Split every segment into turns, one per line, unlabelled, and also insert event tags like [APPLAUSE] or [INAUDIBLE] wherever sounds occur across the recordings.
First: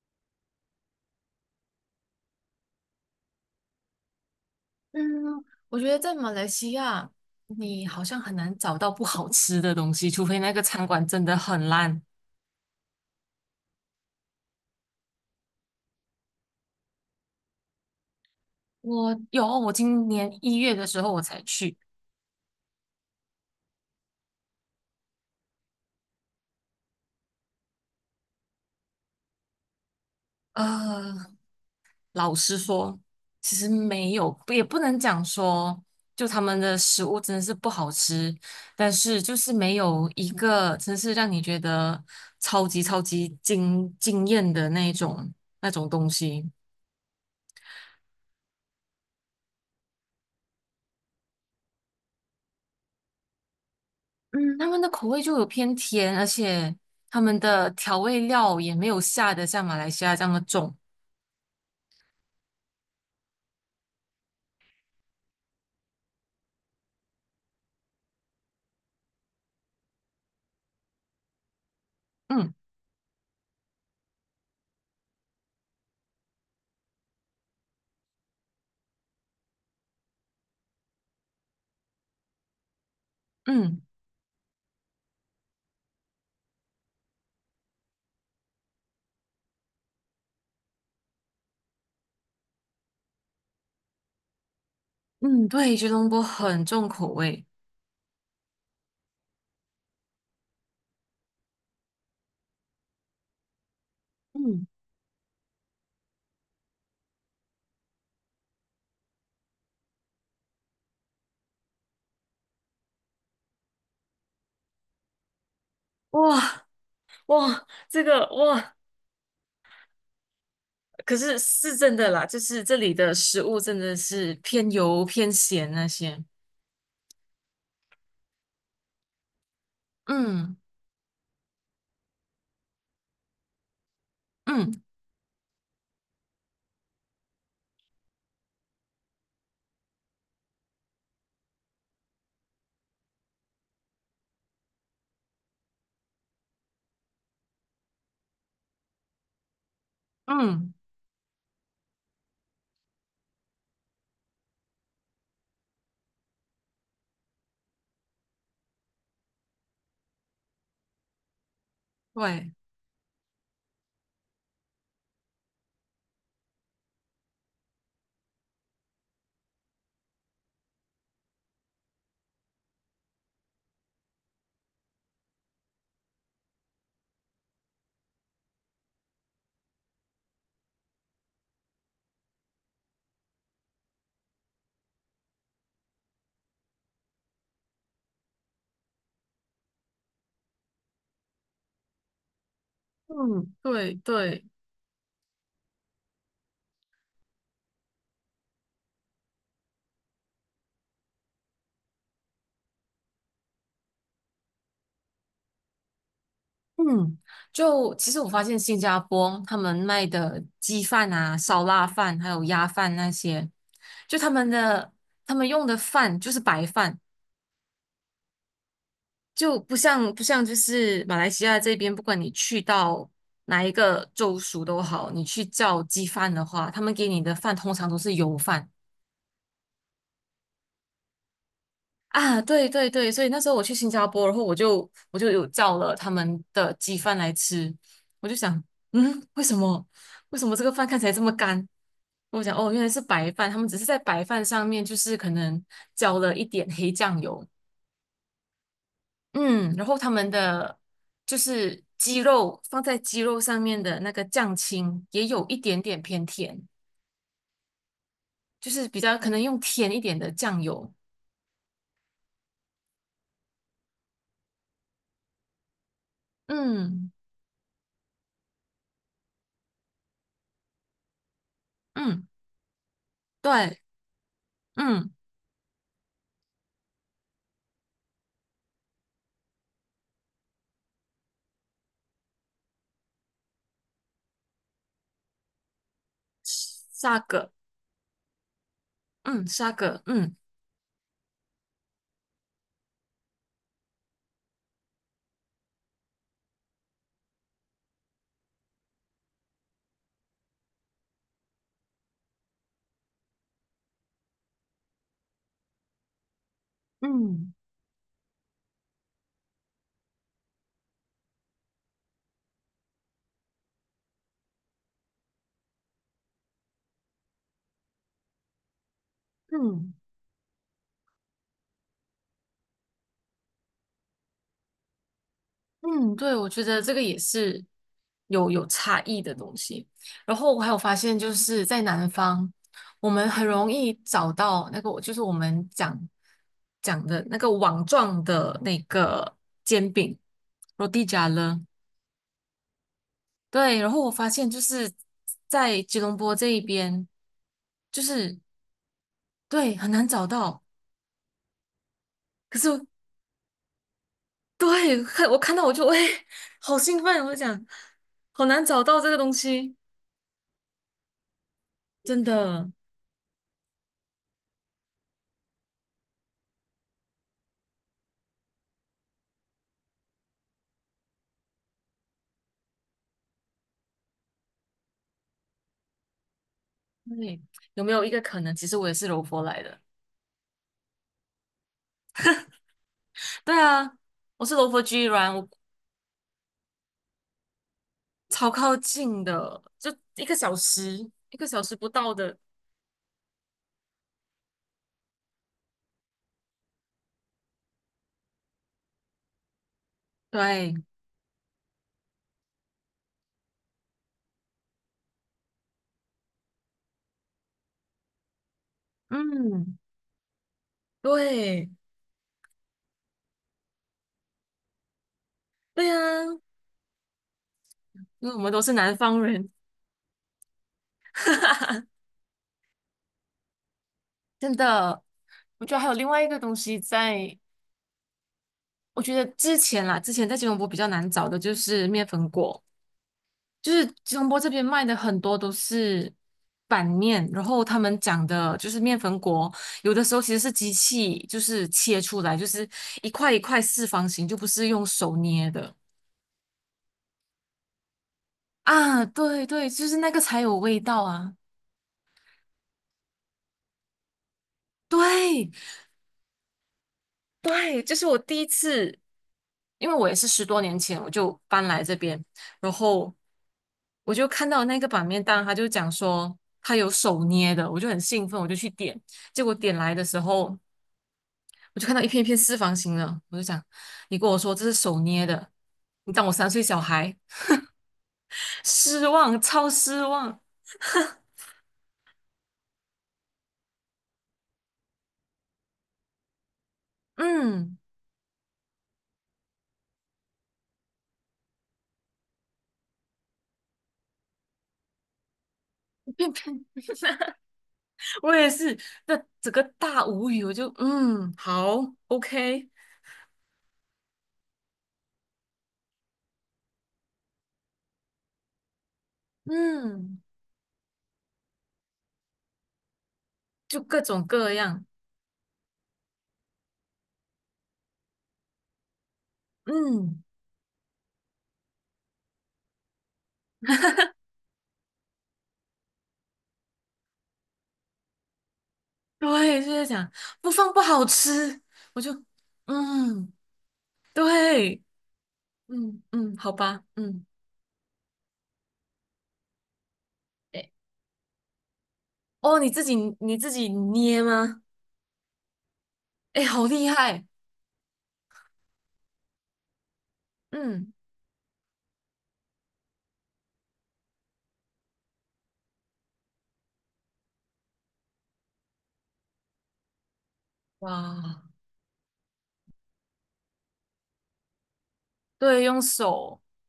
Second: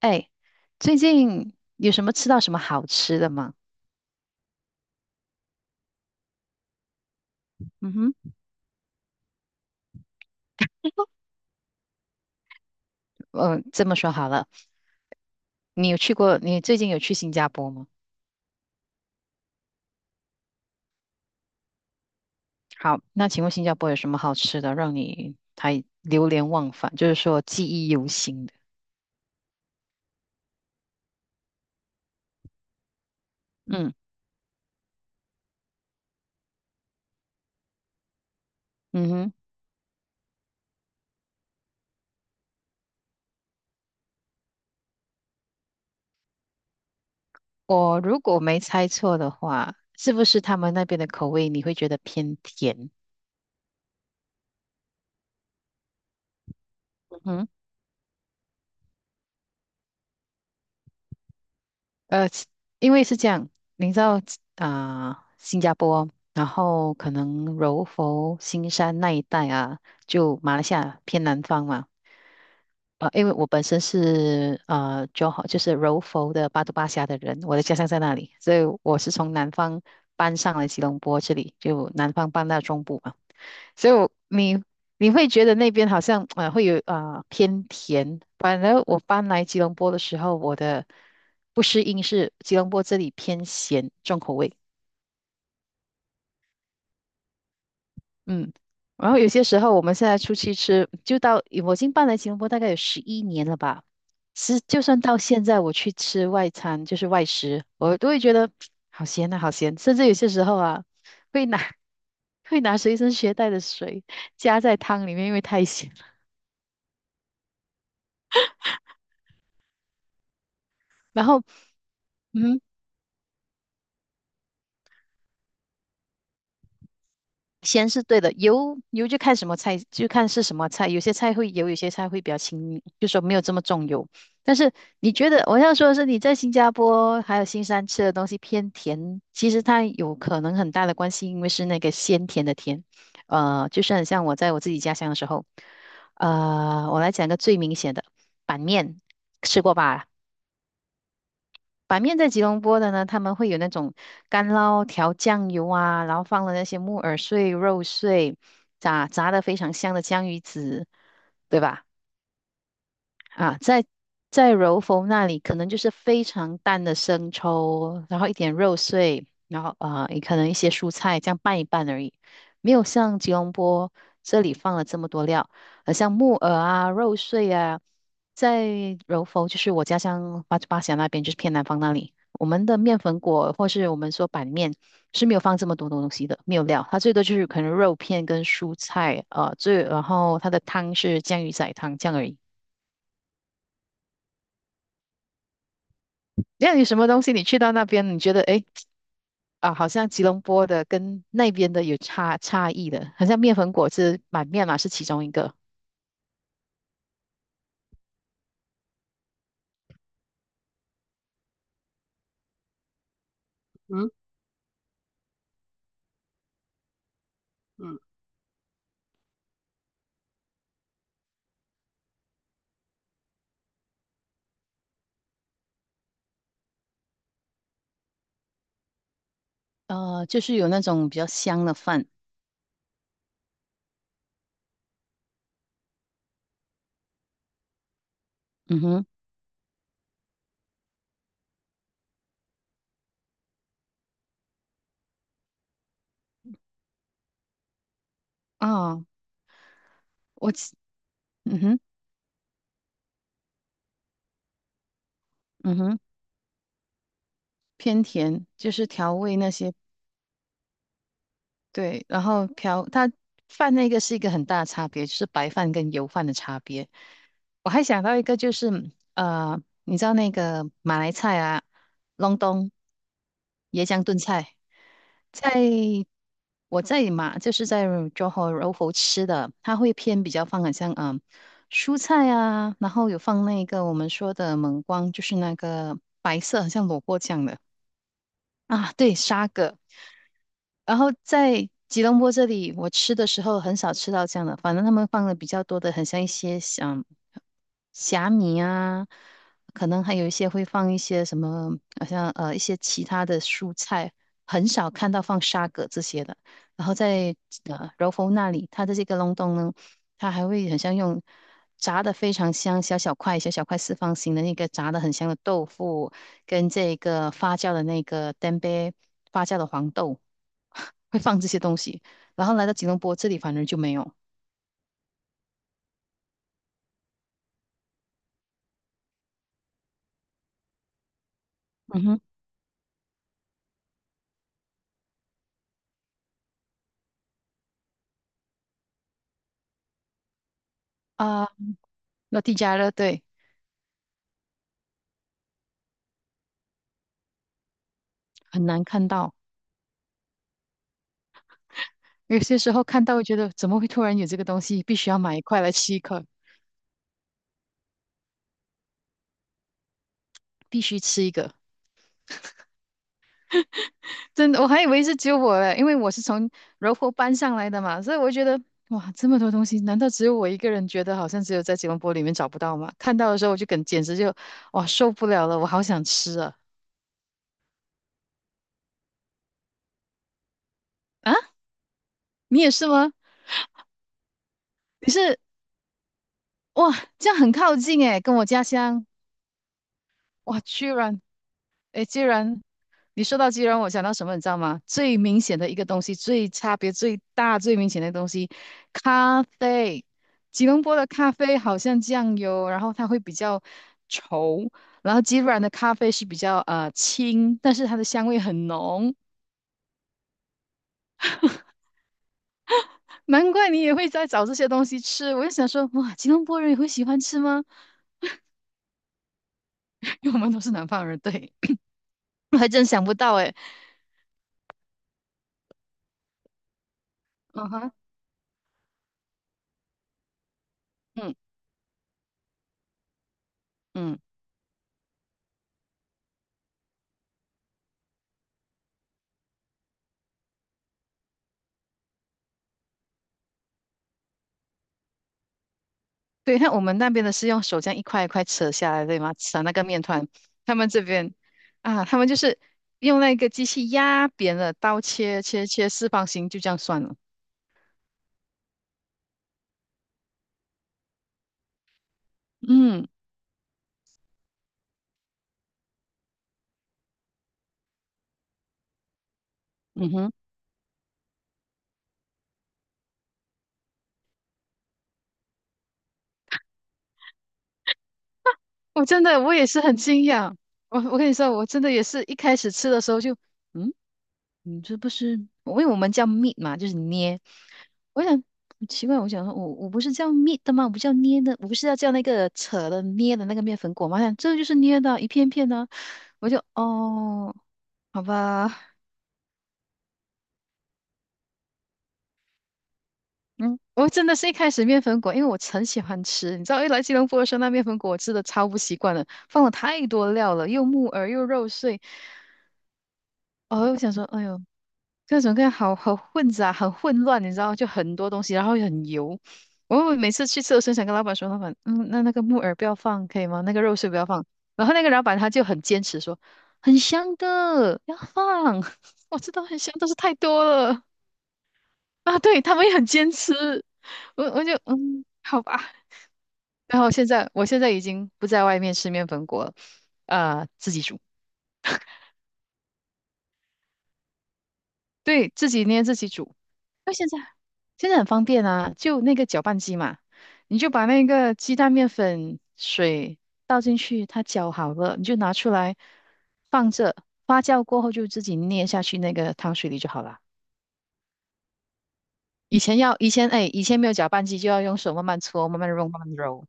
哎，最近有什么吃到什么好吃的吗？
嗯，我觉得在马来西亚，你
嗯
好
哼。
像很难找到不好吃的东西，除非那个餐馆真的很烂。
嗯，这么说好了。你最近有去新加坡吗？
我有哦，我今年一月的时候我才去，
好，那请问新加坡有什么好吃的，让你还流连忘返，就是说记忆犹新的？
呃，老实说，其实
嗯，
没有，也不能讲说，就他们的食物真的是不好吃，但
嗯
是
哼。
就是没有一个真是让你觉得超级超级惊艳的那种东西。
我如果没猜错的话，是不是他们那边的口味你会觉得偏甜？
他们的口味就有偏甜，而且
嗯
他们
哼。
的调味料也没有下的像马来西亚这么重。
呃，其因为是这样，你知道啊、新加坡，然后可能柔佛、新山那一带啊，就马来西亚偏南方嘛。
嗯
因为我本身是就是柔佛的巴都巴辖的人，我的家乡在那里，所以我是从南方搬上来吉隆坡这里，就南方搬到中部嘛。
嗯
所以你会觉得那边好像啊、会有啊、偏甜，反而我搬来吉隆坡的时候，我的不适应是吉隆坡这里偏咸重口味。
嗯，对，吉隆坡很重口味。
嗯，然后有些时候我们现在出去吃，就到我已经搬来吉隆坡大概有11年了吧，是
嗯，
就算到现在我去吃外餐就是外食，我都会觉得好咸啊好咸，甚至有些时候啊会拿 [LAUGHS] 会拿随身携带的水加在汤里面，因为太咸了，
哇哇，这个哇，可
然
是
后。
是真的啦，就
嗯，
是这里的食物真的是偏油偏咸那些。
先是对的，油就看什么菜，就看是什
嗯
么菜。有些菜会油，有些菜会比较轻，就说没有这么重油。但是
嗯
你觉得我要说的是，你在新加坡还有新山吃的东西偏甜，其实它有可能很大的关系，因为是那个鲜甜的甜。就是很像我在我自己家乡的时候，我来讲个最明显的板面，吃过吧？
嗯，
板面在吉隆坡的呢，他们会有那种干捞调酱油啊，然后放了那些木耳碎、肉碎，炸炸的非常香的江鱼子，对吧？
对，
啊，在柔佛那里，可能就是非常淡的生抽，然后一点肉碎，然后啊、也可能一些蔬菜，这样拌一拌而已，没有像吉隆坡这里放了这么多料，像木耳啊、肉碎啊。在柔佛就是我家乡巴巴峡那边，就是偏南方那里，我们的面粉果或是我们说板面是没有放这么多东西的，没有料，它最多就是可能肉片跟蔬菜，然后它的汤是酱鱼仔汤这样而已。
嗯对对。
那有什么东西你去到那边，你觉得诶，啊，好像吉隆坡的跟那边的有差异的，好像面粉果汁买面嘛是其中一个。
嗯，就其实我发现新加坡他们卖的鸡饭啊、烧腊饭还有鸭饭那些，就他们的他们用的饭就是白饭，就不像就是马来西亚这边，不管你去到哪一个州属都好，你去叫鸡饭的话，他们给你的饭通常都是油饭
就是有那种比较香的饭。
啊。对对对，所以那时候我去新加坡，然后我就有叫了他们的鸡饭来吃，我就想，
嗯哼。
嗯，为什么这个饭看起来这么干？我讲哦，原来是白饭，他们只是在白饭上面就是可能浇了一点黑酱油，
啊、
嗯，然后他们
我其
的就
嗯哼，
是鸡肉上面的那个酱青也有一
嗯
点
哼，
点偏甜，
偏甜，
就
就是
是比
调
较可
味
能
那
用
些。
甜一点的酱油，
对，然后瓢它饭那个是一个很大的差别，就是白饭跟油饭的差别。
嗯
我还想到一个，就是你知道那个马来菜啊，
嗯，
隆冬
对，
椰浆炖菜。
嗯，
在我在马就是在 Johor r o 吃的，它会偏比较放很像蔬菜啊，然后有放那个我们说的蒙光，就是那个白色很像萝卜
沙
酱
葛，
的。啊，对，
嗯
沙
沙
葛。
葛，嗯
然后在吉隆坡这里，我吃的时候很少吃到这样的，反正他们放的比较多的，很像一些像虾米啊，可能还有一些会放一些什么，好像一些其他的蔬菜，很少看到放沙葛这些的。然后在
嗯
柔佛那里，它的这个隆冬呢，它还会很像用炸的非常香，小小块小小块四方形的那个炸的很香的豆腐，跟这个发酵的那个 t e m p e 发酵的黄
嗯。
豆。[LAUGHS] 会放这些东西。然后来到吉隆坡这里，反而就没有。
嗯，对，我觉得这个也是有差异的东西。然后我还有发现，就是在
嗯
南
哼。
方，我们很容易找到那个，就是我们讲的那个网状的那个煎饼罗 a l
啊，
了。
那地加热，对，
对，然后我发现就是在吉隆坡这一边，就是
很难看到。
对很难找到。
有
可
些
是
时
我
候看到会觉得怎么会突然有这个东西，必
对
须要
看
买
我
一
看
块
到
来
我就
吃
哎，
一块，
好兴奋，我就讲好难找到这个东西，
必须吃一个。
真的。
真的，我还以为是只有我嘞，因为我是从柔佛搬上来的嘛，所以我觉得哇，这么多东西，难道只有我一个人觉得好像只有在吉隆坡里面找不到吗？看到的时候我简直就哇受不了了，我好想吃啊
对，有没有一个可能，其实我也是柔佛来的？
啊！你也是吗？
对啊，我是柔佛居
你
然，
是
我
哇，这样很靠近诶，跟我
超
家
靠
乡。
近的，就一个小
哇，居
时，
然。
一个小时不
诶，
到
居
的。
然。你说到居然，我想到什么，你知道吗？最明显的一个东西，最差别最大、最明显的东西，咖啡。吉
对，
隆坡的咖啡好像酱油，然后它会比较稠，然后吉软的咖啡是比较轻，但是它的香味很浓。
嗯，对，
难怪你也会在找这些东西吃，我就想说，
对
哇，吉
啊，
隆坡人也会喜欢吃吗？
因为我们都是南方人，
[LAUGHS] 因为我们都是南方人，对。
[LAUGHS]
还真想不到诶。
真的。我觉得还有另外一个东西在，
嗯哼。
我觉得之前啦，之前在吉隆坡比较难找
嗯，
的就是面粉果。就是吉
嗯，
隆坡这边卖的很多都是板面，然后他们讲的就是面粉果，有的时候其实是机器就是切出来，就是一块一块四方形，就不是用手捏的
对，看我们那边的是用手这样一块一块扯下
啊。
来，对吗？
对
扯
对，
那个
就是
面
那个
团。
才有
他
味
们这
道
边
啊。
啊，他们就是用那个机器压扁了，刀切
对
切切四方形，就这样算了。
对，这是我第一次，因为我也是十多年前我就搬来这边，然
嗯。
后我就看到那个板面档，他就讲说他有手捏的，我就很兴奋，我就去点。结果点来的
嗯
时
哼。
候，我就看到一片一片四方形了，我就想，你跟我说这是手捏的，你当我三岁小孩，
我
失
真
望，
的我也
超
是很
失
惊
望。
讶。我跟你说，我真的也是一开始吃的时候就，嗯，你这不是，因为我们叫 meet 嘛，就是捏。
嗯，
我想奇怪，我想说，我不是叫 meet 的吗？我不叫捏的，我不是要叫那个扯的捏的那个面粉果吗？我想这就是捏的啊一片片的啊。
一
我
片
就
片，
哦，好
我也
吧。
是，那整个大无语，我就嗯，好，OK,
嗯，我真的是一开始面粉果，因为我很喜欢吃，你知道，一来吉隆坡的时候，那面粉果我吃的超不习惯的，放了太
嗯，
多料了，又木耳又肉碎。
就
哦，我
各
想说，
种
哎
各
呦。
样，
各种各样好好混杂，很混乱，你知道，就很多东西，然后又很油。我
嗯，
每次去吃，我很想跟老板说，老板，那个木耳不要放，可以吗？那个肉碎不要放。然后那个老板他就很坚持说，很香的，要放。[LAUGHS] 我知道
对，就
很
在
香，但
讲
是太
不
多
放不
了
好吃，我就
啊。对，他们也很坚
嗯，
持，我就
对，
好吧。
嗯嗯，好吧，
然后
嗯，
现在已经不在外面吃面粉果了，
哎，
自己煮。
哦，你自己捏吗？
对，自己捏自己
哎，
煮。
好厉
那
害，
现在很方便啊，就那个搅拌机嘛，你就
嗯，
把那个鸡蛋、面粉、水倒进去，它搅好了，你就拿出来放着，发酵过后就自己捏下去那个汤水里就好了。
哇。
以前哎，以前没有搅拌机就要用手慢慢
对，
搓、慢
用
慢揉、慢慢
手，
揉。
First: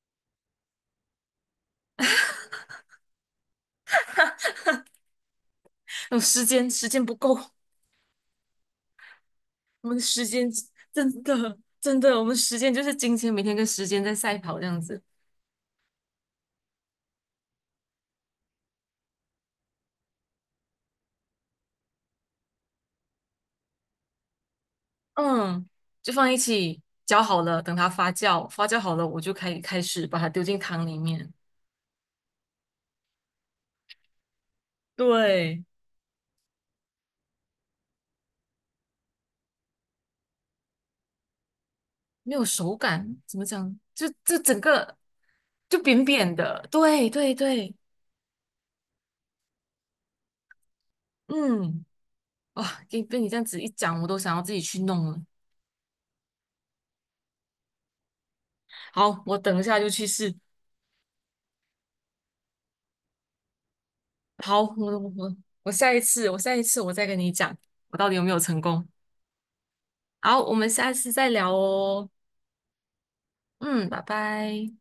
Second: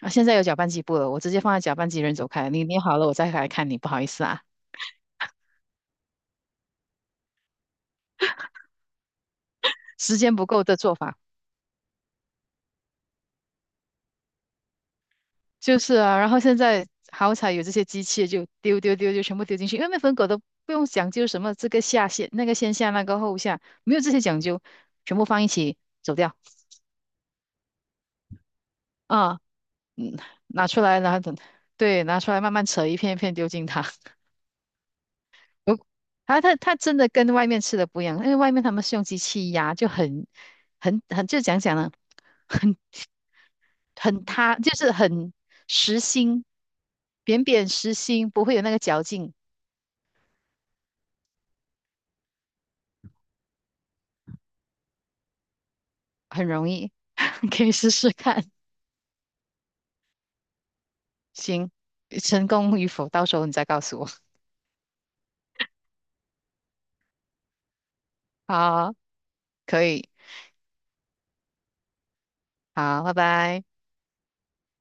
啊，现在有搅拌机不了，我直接放在搅拌机人走开，你捏好了我再来看你，不好意思啊，
有时间，时间不够，我们的
时
时
间不
间
够的做法。
真的，我们时间就是金钱，每天跟时间在赛跑这样子。
就是啊，然后现在好彩有这些机器，就丢丢丢就全部丢进去，因为面粉狗都不用讲究什么这个下线、那个先下、那个后下，没有这些讲究，全部放一
嗯，
起
就
走
放
掉。
一起搅好了，等它发酵，发酵好了，我就
啊，
可以开始把
嗯，
它丢进
拿出
汤里
来，然后
面。
等，对，拿出来慢慢扯一片一片丢进它。[LAUGHS]
对，
我它它它真的跟外面吃的不一样，因为外面他们是用机器压，就很很很就讲讲呢，
没有手
很
感，怎么讲？就
很
这
塌，
整
就是
个
很
就
实
扁扁
心，
的。对对
扁扁
对，
实心，不会有那个嚼劲。
嗯，哇，给被你这样子一讲，我都想要自己去弄了。
很容易。你可以试试看。
好，我等一下就去试。
行，成功与否，到时候你再告诉我。
好，我我下一次，我下一次我再跟你讲，我到底有没有成功。
好，可以。
好，我们下次再聊哦。
好，拜拜。
嗯，拜拜。